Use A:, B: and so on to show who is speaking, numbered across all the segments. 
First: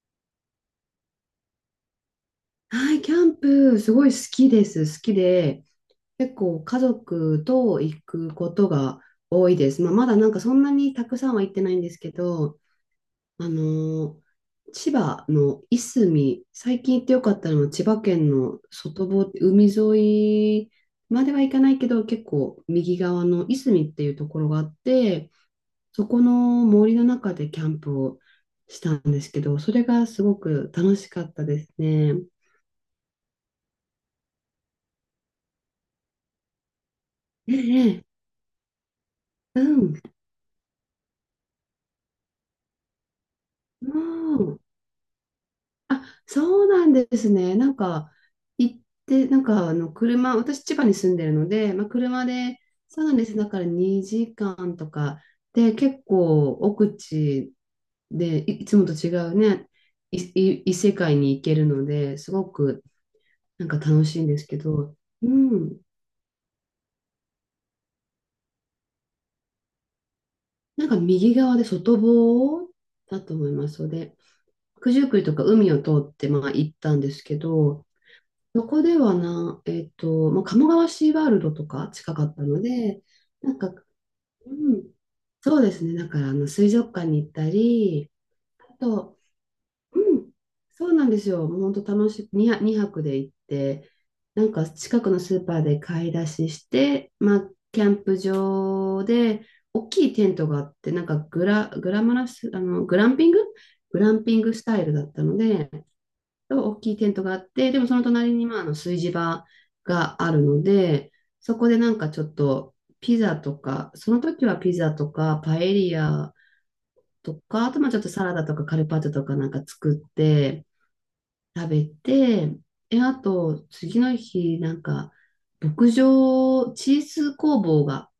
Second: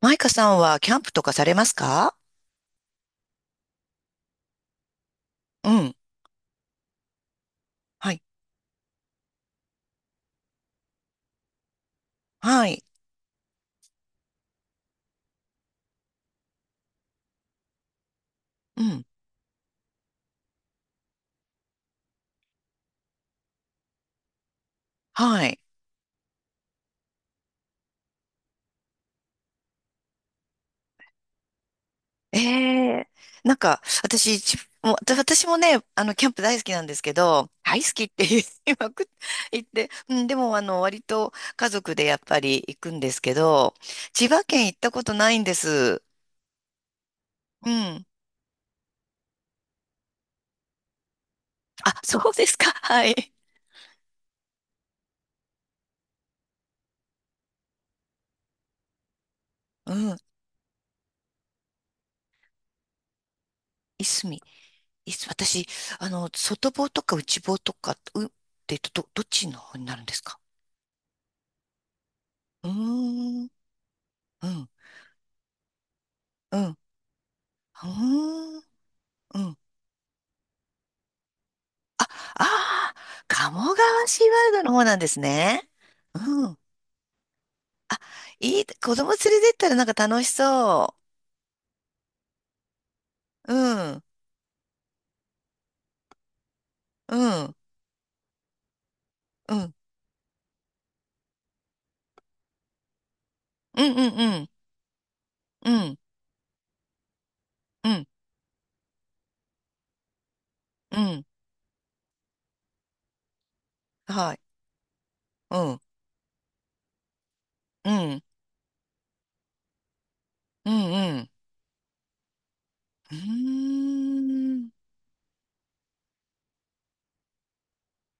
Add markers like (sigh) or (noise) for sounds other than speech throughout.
A: マイカさんはキャンプとかされますか？
B: はい、キャンプ、すごい好きです。好きで、
A: うん。
B: 結構家族と行
A: はい。
B: くことが多いです。まあ、まだなんかそんなにたくさんは行ってないんですけど、
A: はい。
B: あのー千葉のいすみ、最近行ってよかったのは千葉県の
A: うん。
B: 外房、海沿いまでは行かないけど、結構右側のいすみっていうところがあって、
A: はい。
B: そこの森の中でキャンプをしたんですけど、それがすごく楽しかったですね。
A: ええ。なんか、私、ちもう私もね、キャンプ大好きなんですけど、
B: え
A: 大好
B: え。
A: きって言い (laughs) まくっ (laughs) 言
B: う
A: って、
B: ん。
A: うん、でも、割と家族でやっぱり行くんですけど、千
B: う
A: 葉
B: ん。
A: 県行ったことないんです。
B: あ、そうなんですね。な
A: う
B: ん
A: ん。
B: か、行って、なんか、あの、車、私、千葉に住んでるので、まあ、
A: あ、そ
B: 車
A: うです
B: で、
A: か。(laughs)
B: そう
A: は
B: なんで
A: い。
B: す。だから2時間とか、で、結構、奥地で、いつもと違うね、
A: うん。
B: 異世界に行けるので、すごく、なんか
A: い
B: 楽しい
A: す
B: んで
A: み。
B: すけど、う
A: 私、
B: ん。
A: 外房とか内房とか、って言うと、どっちの方になるんですか？
B: なんか、右側で外
A: う
B: 房
A: ー
B: だと
A: ん。
B: 思いますので、
A: うん。
B: 九十九里とか海を通って、まあ、
A: う
B: 行っ
A: ん。
B: たんですけ
A: ほ
B: ど、
A: ー
B: そ
A: ん。
B: こでは
A: うん。
B: な、まあ、鴨川シーワールドとか
A: あ、
B: 近かったの
A: ああ、
B: で、なんか、
A: 鴨川シー
B: う
A: ワールドの方
B: ん、
A: なんです
B: そう
A: ね。
B: ですね、だからあの
A: うん。
B: 水族館に行ったり、あ
A: 子供
B: と、
A: 連れてったらなんか
B: う
A: 楽し
B: ん、そう
A: そ
B: なんですよ、もう本当楽しく、2泊、泊で行っ
A: う。う
B: て、
A: ん。
B: なんか近くのスーパーで買い出しして、
A: う
B: まあ、
A: ん。
B: キャンプ場で、
A: うん。
B: 大きいテントがあって、なんかグラマラス、
A: うん。
B: グランピ
A: う
B: ン
A: ん。
B: グスタイルだったの
A: う
B: で、
A: ん。うん。
B: と大きいテントがあって、でも
A: う
B: その
A: ん。
B: 隣にまああの炊事場があるの
A: う
B: で、
A: ん、
B: そこでなんかちょっとピザとか、その
A: はい。
B: 時はピザとかパ
A: う
B: エ
A: ん。
B: リアとか、あとま
A: う
B: あちょっと
A: ん。
B: サラダとかカルパッチョとかなんか作って
A: うん。うん。
B: 食べて、
A: う
B: あ
A: ー
B: と次の日な
A: ん。
B: んか牧場、チーズ工房が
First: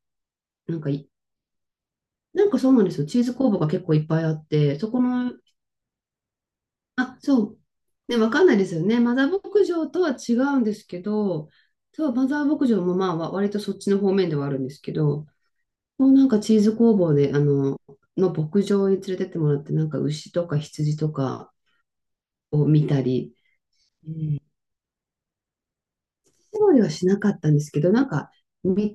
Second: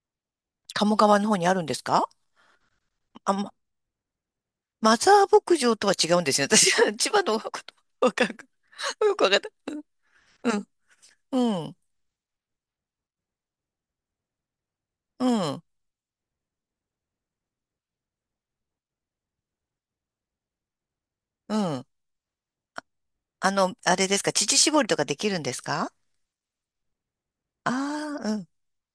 B: なんか
A: 鴨
B: い
A: 川の方にあるんですか？
B: なんかそうなんですよ。チー
A: あ、
B: ズ工
A: ま、
B: 房が結構いっぱいあって、そ
A: マ
B: こ
A: ザー
B: の
A: 牧場とは違うんですよ。私は千
B: あ、
A: 葉の
B: そ
A: 方の
B: う。
A: ことわ
B: ね、
A: かん
B: わ
A: ない。
B: かんないですよね。マ
A: よく
B: ザ
A: わ
B: ー
A: かった。
B: 牧場とは違
A: う
B: うん
A: ん。
B: ですけど、
A: うん。
B: そう、マザー牧場もまあ、割とそっちの方面ではあるんですけ
A: う
B: ど、
A: ん。
B: もうなんかチーズ工房で、牧場に連れてってもらって、なんか牛とか羊とか
A: うん。
B: を見たり、
A: あれですか、乳搾りとかできるんですか？
B: 料理はしなかったんですけど、なん
A: ああ
B: か見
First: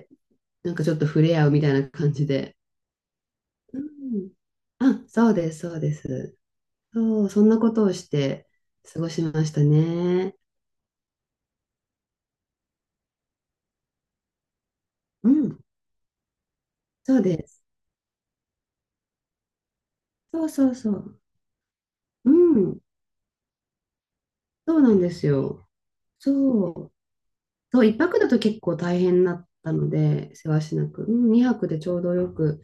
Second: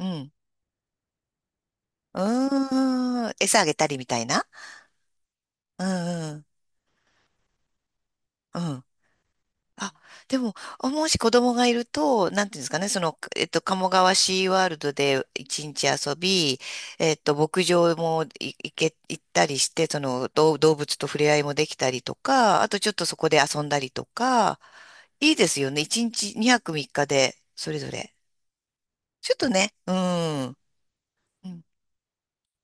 A: ー、うん、うん。
B: なんかちょっと触れ合うみたいな感じで。
A: うーん。餌あげ
B: う
A: たりみたい
B: ん。
A: な。
B: あ、そうです、そう
A: う
B: で
A: ん、う
B: す。
A: ん、
B: そう、そんなことをして
A: うん。
B: 過ごしました
A: あ、
B: ね。
A: でも、あもし子供がいると、なんていうんですかね、鴨川シーワールドで
B: うん、
A: 一日遊び、
B: そうです。
A: 牧場もい行け、行ったりして、
B: そう
A: 動
B: そう
A: 動
B: そ
A: 物と触
B: う。
A: れ合いもできたりと
B: う
A: か、あと
B: ん、
A: ちょっとそこで遊んだりとか、
B: そうなんです
A: いいです
B: よ。
A: よね。一日2
B: そ
A: 泊3
B: う、
A: 日で、それ
B: そう、
A: ぞ
B: 一
A: れ。
B: 泊だと結構大変
A: ち
B: だ
A: ょっと
B: った
A: ね、
B: の
A: う
B: で、
A: ん。
B: せわしなく。うん、
A: う
B: 二
A: ん、
B: 泊でちょうどよく。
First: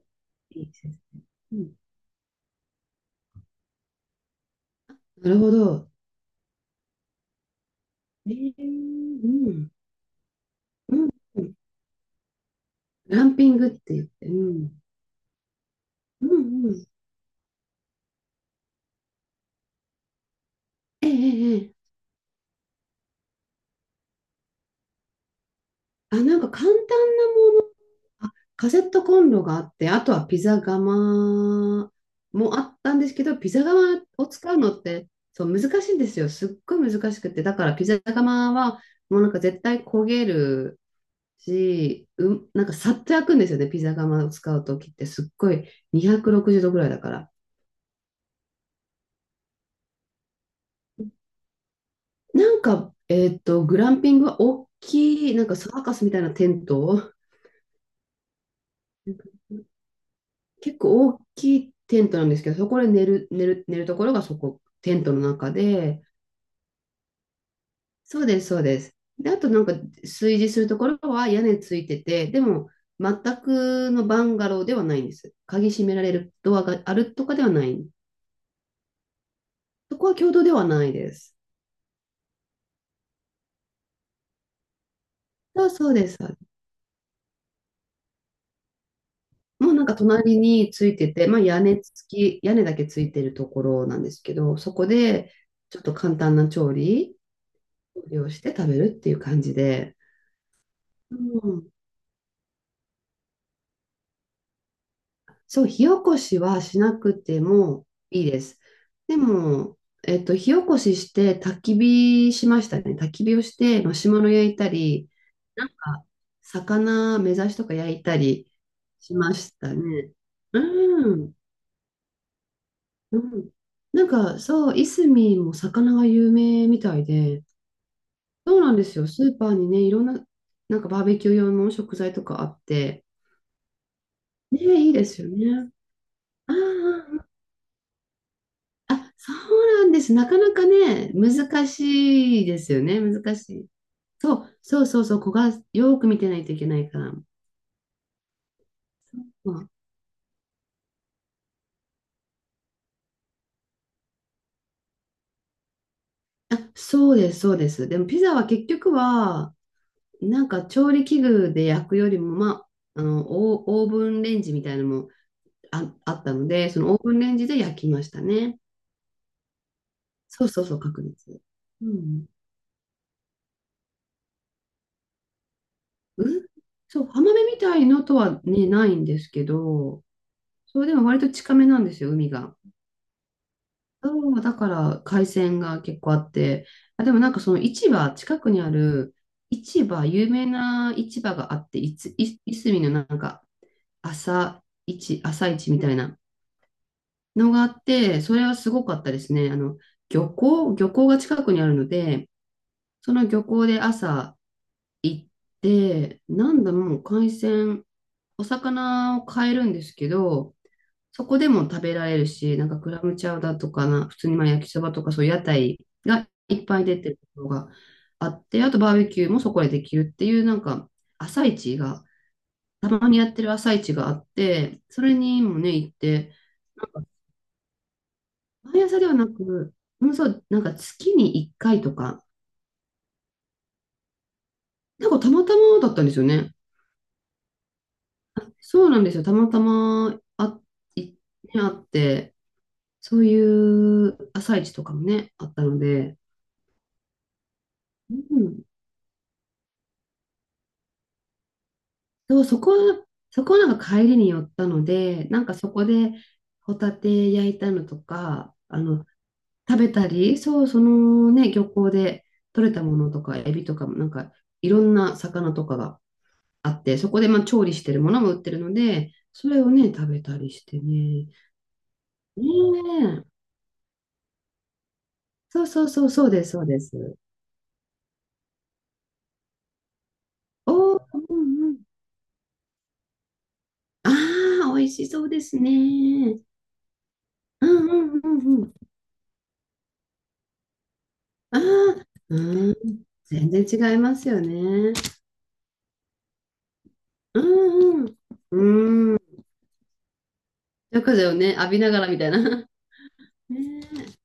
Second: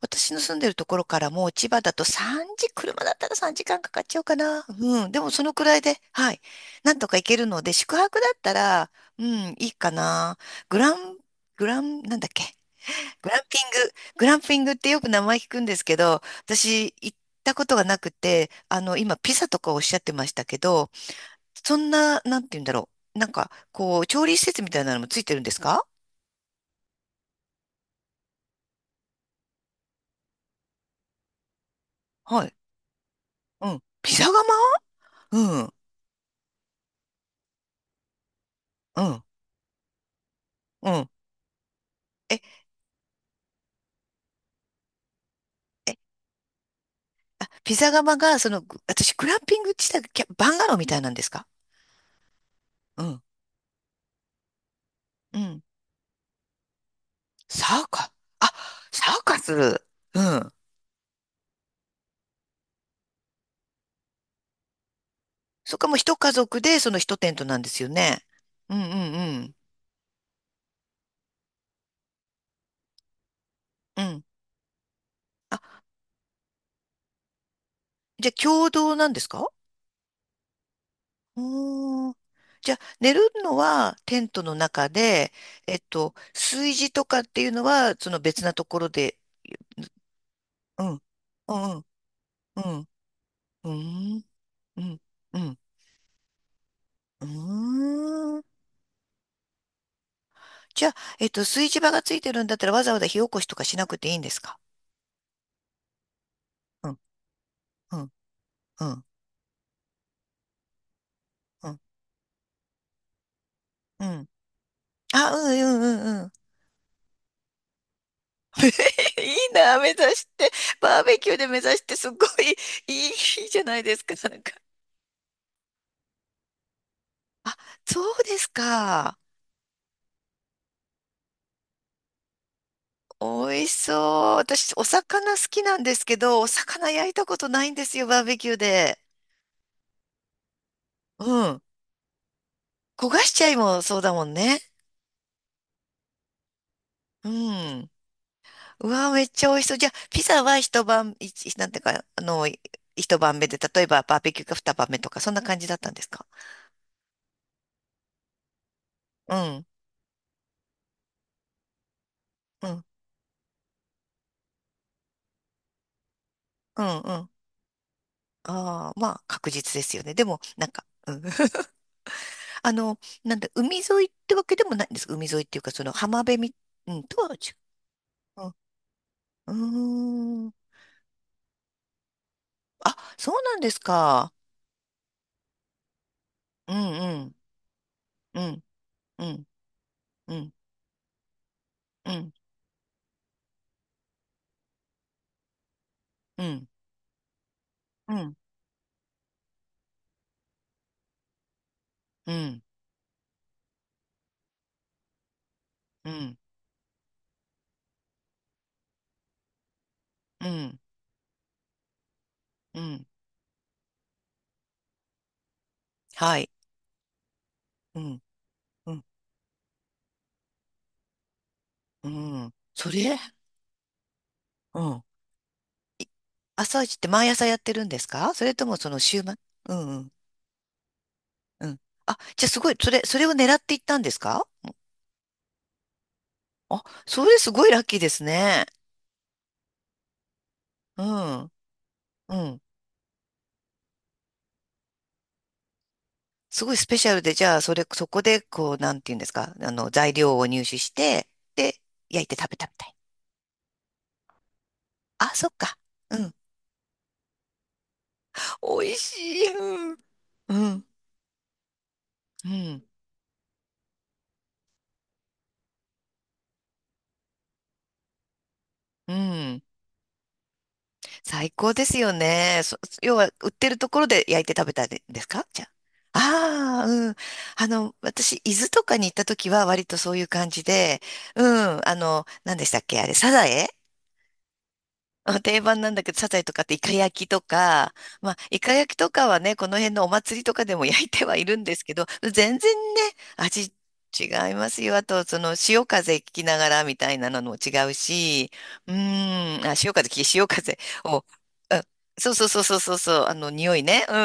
A: 私の住ん
B: いい
A: で
B: で
A: ると
B: すね。
A: ころからもう
B: う
A: 千
B: ん、
A: 葉だと3時、車だったら3時間かんかかっちゃうかな。うん。でも
B: なる
A: そ
B: ほ
A: のくらい
B: ど。
A: で、はい。なんとか行けるので、宿泊だ
B: え
A: った
B: ー、う
A: ら、うん、い
B: ん、
A: いかな。グラ
B: うん、
A: ン、
B: うん、
A: グラン、なんだっけ。
B: グラ
A: グ
B: ン
A: ラン
B: ピン
A: ピ
B: グ
A: ン
B: っ
A: グ。
B: て言っ
A: グ
B: て、
A: ラン
B: う
A: ピング
B: ん、
A: ってよく名前聞くんですけど、
B: うん、う
A: 私
B: ん。
A: 行ったことがなくて、今ピザとかおっしゃってましたけど、
B: えええええ
A: そ
B: え、
A: んな、なんて言うんだろう。なんか、こう、調理施設みたいなのもついてるんですか？
B: あ、なんか簡単、あ、カセットコンロがあって、あとはピザ窯
A: はい。
B: もあったんですけど、ピザ
A: うん。
B: 窯
A: ピザ
B: を
A: 窯。
B: 使うのってそう
A: う
B: 難
A: ん。
B: しいんですよ。すっごい難しくて。だからピザ窯は
A: う
B: も
A: ん。
B: うなんか絶対焦げる
A: うん。
B: し、う
A: え、
B: ん、なんかさっと焼くんですよね。ピザ窯を使うときってすっごい
A: え
B: 260度ぐらいだから。
A: ピザ窯が、グランピング地帯、キャバンガローみたいなんですか？
B: なんか、
A: うん。
B: グランピングは大きい、
A: う
B: なんか
A: ん。
B: サーカスみたいなテント、
A: サーカあ、サーカス。うん。
B: 結構大きいテントなんですけど、そこで寝るところがそこ、テントの中
A: そっか、もう
B: で、
A: 一家族で、その一テントなんですよ
B: そ
A: ね。
B: うです、そう
A: う
B: で
A: んうん
B: す。で、あ
A: う
B: と
A: ん。
B: なんか、炊事するところは屋根ついてて、でも、全く
A: う
B: のバ
A: ん。
B: ンガローではないんです。
A: あ、
B: 鍵閉められるドアがあるとかではない。
A: じゃあ、共同なんですか？
B: そこは共同ではないです。
A: おー。じゃあ、寝るのはテントの中で、
B: そうそうです。
A: 炊事とかっていうのは、その別なところで、
B: もうなんか隣に
A: う
B: つい
A: ん。
B: てて、まあ
A: う
B: 屋根
A: んうん
B: 付き、屋
A: う
B: 根だけ
A: ん。
B: ついてるとこ
A: う
B: ろなんです
A: ん。
B: けど、そ
A: う
B: こ
A: ん。
B: で
A: うん。
B: ちょっと簡単な調理
A: う
B: を
A: ー
B: し
A: ん。
B: て食べるっていう感じで、
A: じゃあ、
B: う
A: 炊
B: ん、
A: 事場がついてるんだったらわざわざ火起こしとかしなくていいんですか？
B: そう、火起こしはし
A: う
B: な
A: ん、
B: くても
A: うん、
B: いいです。
A: うん、
B: でも、火起こしして焚
A: う
B: き
A: ん、
B: 火しましたね。焚き火をしてマ
A: う
B: シュマ
A: ん。
B: ロ焼いたり、
A: あ、う
B: なん
A: ん、うん、う
B: か、
A: ん、うん。
B: 魚目指しとか焼いたり
A: (laughs)
B: し
A: い
B: ま
A: い
B: した
A: な、目指
B: ね。
A: して。バー
B: う
A: ベキ
B: ん、
A: ューで目指して、すごいいい、い
B: う
A: い
B: ん。
A: じゃないです
B: なん
A: か、(laughs) な
B: か、
A: んか。
B: そう、いすみも魚が有名みたいで、
A: あ、そうです
B: そうなんですよ。
A: か。
B: スーパーにね、いろんな、なんかバーベキュー用の食材とかあって、
A: 美味しそう。
B: ね、
A: 私、お
B: いいですよ
A: 魚好き
B: ね。
A: なんですけど、お
B: あ
A: 魚焼いた
B: あ、
A: ことないんですよ、バーベキューで。
B: あ、そうなんです。なかなかね、
A: うん。
B: 難しいですよね。
A: 焦がし
B: 難
A: ちゃ
B: し
A: い
B: い。
A: もそうだもん
B: そう、
A: ね。
B: そうそうそう、子がよく見てないといけないから。
A: うん。うわー、めっちゃ美味し
B: ま
A: そう。じゃあ、ピザは一晩、なんていうか、一晩目で、例えばバーベキューが二晩目とか、そんな感じだったんですか？
B: あ、あ、そうです、そうです。でもピザは結局
A: う
B: は、
A: ん、
B: なんか調理器具で焼くよりも、ま
A: うん、
B: あ、あの、オーブンレンジみたいなのもあったので、そ
A: う
B: のオ
A: ん、
B: ー
A: う
B: ブン
A: ん。
B: レンジで焼きましたね。
A: ああ、まあ、確実ですよね。でも、
B: そうそ
A: な
B: う
A: ん
B: そう、
A: か、
B: 確
A: うん
B: 率。う
A: (laughs)
B: ん。
A: なんだ、海沿いってわけでもないんですか。海沿いっていうか、その浜
B: う
A: 辺み、う
B: そ
A: ん、
B: う、
A: と
B: 浜
A: は違
B: 辺みたいのとは
A: う。
B: ね、ないんですけ
A: う
B: ど、
A: ん、うーん。
B: そう、でも割と近めなんですよ、海が。
A: あ、そうなんですか。
B: そう、だから海鮮が結構あって、
A: う
B: あ、でも
A: ん、う
B: なん
A: ん、
B: かその市場、
A: う
B: 近くに
A: ん、
B: ある
A: うん、
B: 市場、有
A: う
B: 名
A: ん、
B: な市場があって、い
A: う
B: つ、
A: ん、
B: い、いすみのなんか朝朝市みたいな
A: うん、
B: のがあっ
A: うん、
B: て、
A: う
B: そ
A: ん、
B: れはすごかったですね。あの、漁港が近くにあるので、
A: うん、
B: その漁港で朝行って、なんだもう海鮮、お魚を買えるんですけ
A: う
B: ど、
A: ん、
B: そこでも食べられるし、なんか
A: う
B: クラ
A: ん、
B: ムチャウダーとかな、普通にまあ焼きそばとかそういう屋台が
A: はい。
B: いっぱい出てるところが
A: うん、
B: あって、あと
A: う
B: バー
A: ん
B: ベキューもそこでできるっていう、なんか朝市が、
A: う
B: た
A: ん。そ
B: ま
A: れ。
B: にやってる朝市があっ
A: う
B: て、
A: ん。
B: それにもね、行って、
A: 朝
B: な
A: 一っ
B: ん
A: て
B: か
A: 毎朝やってるんですか？それとも
B: 毎
A: その
B: 朝では
A: 週
B: な
A: 末？
B: く、
A: うんう
B: う
A: ん。
B: ん、そう、なんか月に1
A: うん。
B: 回と
A: あ、
B: か、
A: じゃあすごい、それを狙っていったんですか？
B: なんかたまたまだったんですよね。
A: あ、それすごいラッキーですね。
B: そうなんですよ。たまたま、あ、
A: う
B: いね、
A: ん。
B: あっ
A: う
B: て、
A: ん。
B: そういう朝市とかもね、あったので、
A: すごいスペシャルで、じゃあ、そ
B: う
A: こで、
B: ん、
A: こう、なんていうんですか、材料を入手して、で、焼いて
B: そう、
A: 食べたみたい。
B: そこなんか帰りに寄ったので、
A: あ、
B: なん
A: そっ
B: かそ
A: か。
B: こで
A: うん。
B: ホタテ焼いたのとか、あ
A: 美味
B: の、
A: しい。
B: 食べ
A: うん。
B: たり、
A: う
B: そう、そ
A: ん。
B: のね、漁港で
A: う
B: 取れた
A: ん。
B: ものとか、エビとかも、なんかいろんな魚とかがあって、そこでまあ調理してるものも売ってるので、
A: う
B: それ
A: ん。
B: をね、食べたりしてね。
A: 最高ですよ
B: ね
A: ね。要は、
B: え。
A: 売ってるところで焼いて食べたんですか？じ
B: そ
A: ゃ
B: うそうそう、
A: あ。
B: そうです、そうで
A: ああ、うん。
B: す。
A: 私、伊豆とかに行った時は割とそういう感じ
B: お
A: で、
B: お、う
A: う
B: んうん。
A: ん、何でしたっけあれ、サザエ。
B: ああ、美味しそうで
A: あ、
B: す
A: 定番なんだけど、サザ
B: ね。
A: エとかってイカ焼きと
B: うん
A: か、
B: うんう
A: まあ、イ
B: んう
A: カ
B: ん。
A: 焼きとかはね、この辺のお祭りとかでも焼いてはいる
B: あ
A: んですけ
B: あ、
A: ど、(laughs) 全然ね、
B: 全然
A: 味
B: 違いま
A: 違
B: すよ
A: います
B: ね。
A: よ。あと、潮風聞きながらみたいな
B: う
A: のも違う
B: ん
A: し、
B: う
A: う
B: ん。うん。
A: ーん、あ、潮風
B: 夜
A: を、
B: 風をね、浴
A: う
B: び
A: ん、
B: ながらみた
A: そ
B: い
A: うそうそう
B: な。
A: そうそうそう、
B: (laughs)
A: 匂
B: ね
A: いね。
B: え、
A: う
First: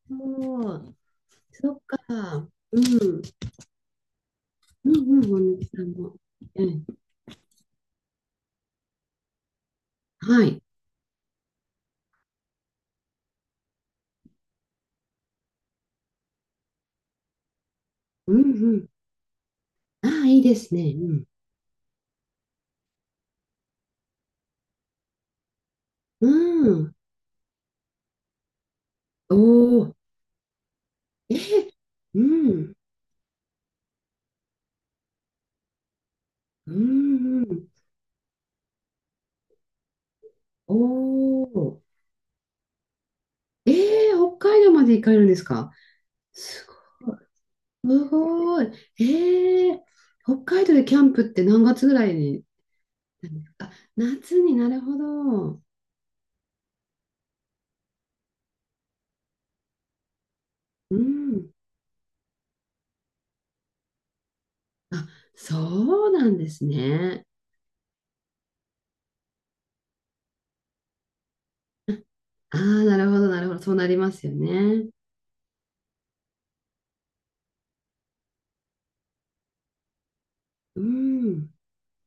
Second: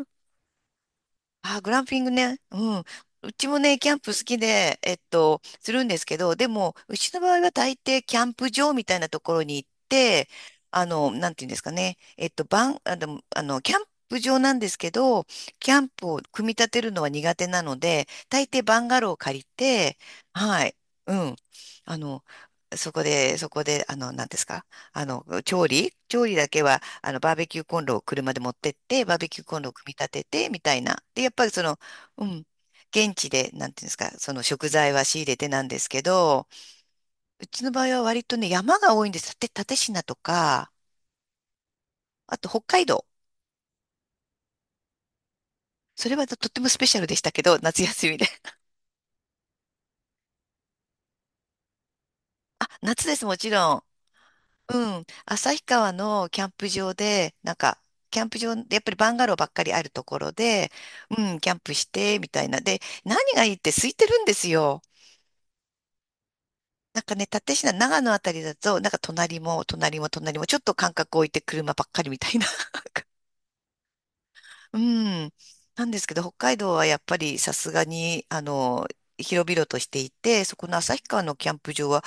A: ん。
B: そう。
A: あー、グ
B: そ
A: ラ
B: っ
A: ンピングね。
B: か。
A: う
B: う
A: ん。
B: ん。
A: うちもね、キャンプ好きで、
B: うんうん、本抜
A: す
B: さ
A: るん
B: ん
A: ですけ
B: も。
A: ど、で
B: う
A: も、
B: ん。
A: うちの場合は大抵キャンプ場みたいなところに行って、
B: はい。
A: なんていうんですかね。キャンプ場なんですけど、キャンプを組み立てるのは苦手なので、
B: うん
A: 大抵
B: う
A: バ
B: ん。
A: ンガローを借りて、
B: ああ、いいで
A: は
B: す
A: い。
B: ね。う
A: う
B: ん。
A: ん。あの、そこで、なんですか。調理調
B: う
A: 理だけは
B: ん。
A: バーベキューコンロを車で持ってって、バーベ
B: お
A: キューコンロを組み
B: お。
A: 立てて、みたいな。で、やっ
B: え
A: ぱり
B: え。う
A: うん、
B: ん。
A: 現地で、なんていうんですか、その食材は仕入れてなんですけど、
B: うん
A: う
B: う
A: ち
B: ん。
A: の場合は割とね、山が多いんです。蓼科とか、
B: おお。
A: あと北海道。
B: ええ、北海道まで行かれるんですか？
A: それはとって
B: す
A: もスペシャル
B: ご
A: で
B: い。
A: したけど、夏
B: す
A: 休みで。
B: ごい。ええ、北海道でキャンプって何月ぐらいに、
A: (laughs) あ、夏です、もち
B: あ、
A: ろん。
B: 夏に、なる
A: う
B: ほ
A: ん。
B: ど。
A: 旭川のキャンプ場で、やっぱりバンガローばっかりあるところで、
B: う
A: うん、キ
B: ん。
A: ャンプして、みたいな。で、何がいいって空いてるんですよ。
B: あ、そうなんです
A: なんか
B: ね。
A: ね、蓼科、長野あたりだと、なんか隣も隣も隣も、ちょっと間隔置いて車ばっかりみたいな。
B: ああ、なるほど、なるほど。そうなりますよ
A: (laughs) う
B: ね。
A: ん。なんですけど、北海道はやっぱりさすがに、広々としていて、そこの
B: う
A: 旭川のキ
B: ん。
A: ャンプ場は、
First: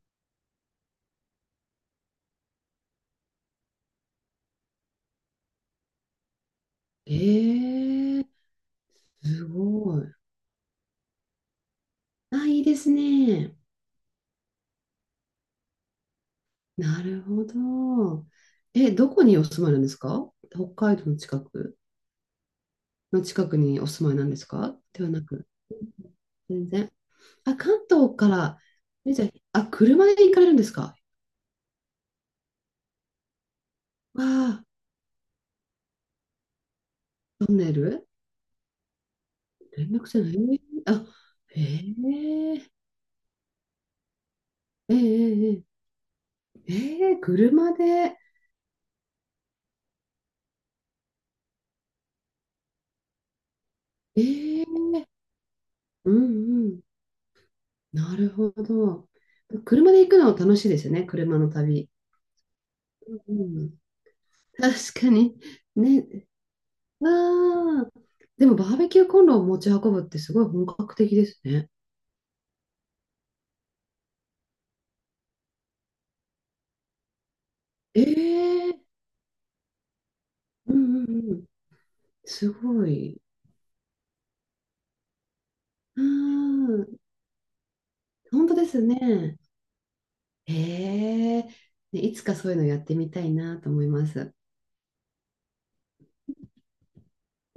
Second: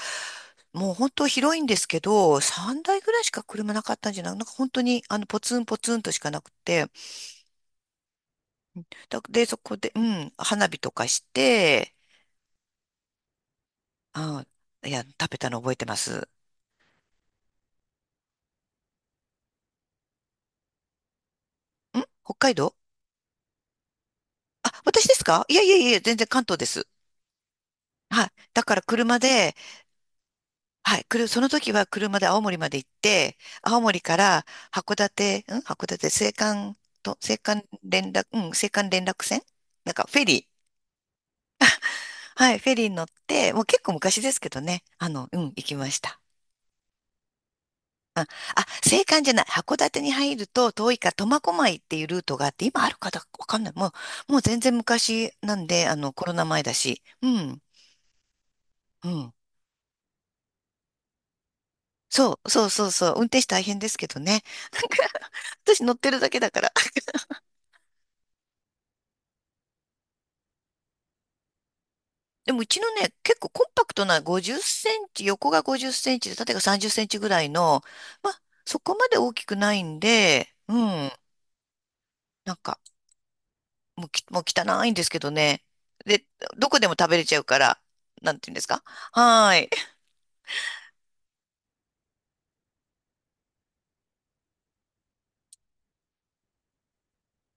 A: もう本当広いんですけど、3台ぐらいしか車なかったんじゃない？なんか本当に、ポツンポツンとしかなくて、
B: ええ、す
A: で、そこで、
B: ご
A: う
B: い。
A: ん、花火とかして、
B: あ、いいですね。
A: あ、いや、食べたの覚えてます。
B: なるほど。え、どこにお住まいなんですか？北海道の近く、
A: 北海道。
B: の近くにお住まいなんです
A: あ、
B: かで
A: 私
B: は
A: で
B: な
A: すか？
B: く。
A: いやいや
B: う
A: いや、
B: ん、
A: 全然関東で
B: 全
A: す。
B: 然。あ、関東
A: は
B: か
A: い。
B: ら、
A: だから
B: え、
A: 車
B: じゃ
A: で、
B: あ、あ、車で行かれるんですか？
A: はい。その時は車で青森まで行って、青森か
B: わ
A: ら
B: あ、
A: 函館、函青
B: トン
A: 函
B: ネル、
A: 連絡、うん、青函連絡船、
B: 連
A: なんか
B: 絡
A: フェリ
B: 船、へえ、
A: ー。
B: あ、へ
A: はい。フ
B: え、
A: ェリーに乗って、もう結構昔ですけどね。
B: ええ、
A: うん、
B: え
A: 行
B: え、
A: きました。
B: ええ車で、
A: あ、青函じゃない。函館に入ると遠いから苫小牧っていうルートがあって、今あるかどうかわかんない。もう全
B: え
A: 然
B: え、
A: 昔なんで、
B: う
A: コロナ前
B: んう
A: だ
B: ん、
A: し。うん。
B: なるほ
A: う
B: ど。
A: ん。
B: 車で行くのは楽しいですよね、車の旅。
A: そう、そうそうそう。運
B: う
A: 転手大
B: ん、
A: 変ですけどね。(laughs) なんか、
B: 確かに。
A: 私乗ってる
B: ね、
A: だけだから。(laughs)
B: ああ、でもバーベキューコンロを持ち運ぶってすごい本格的ですね。
A: でもうちのね、結構コンパクトな50センチ、横が50センチで縦が30センチぐらいの、
B: え
A: まあ、
B: え、
A: そこまで大きくないんで、う
B: うんう
A: ん、
B: んうん、す
A: なんか、
B: ごい。
A: もう汚いんですけどね。
B: う
A: で、どこで
B: ん、
A: も食べれちゃうから、なん
B: 本
A: ていう
B: 当
A: んで
B: で
A: す
B: す
A: か。
B: ね。
A: はーい。
B: ええ、ね、いつかそういうのやってみたいなと思います。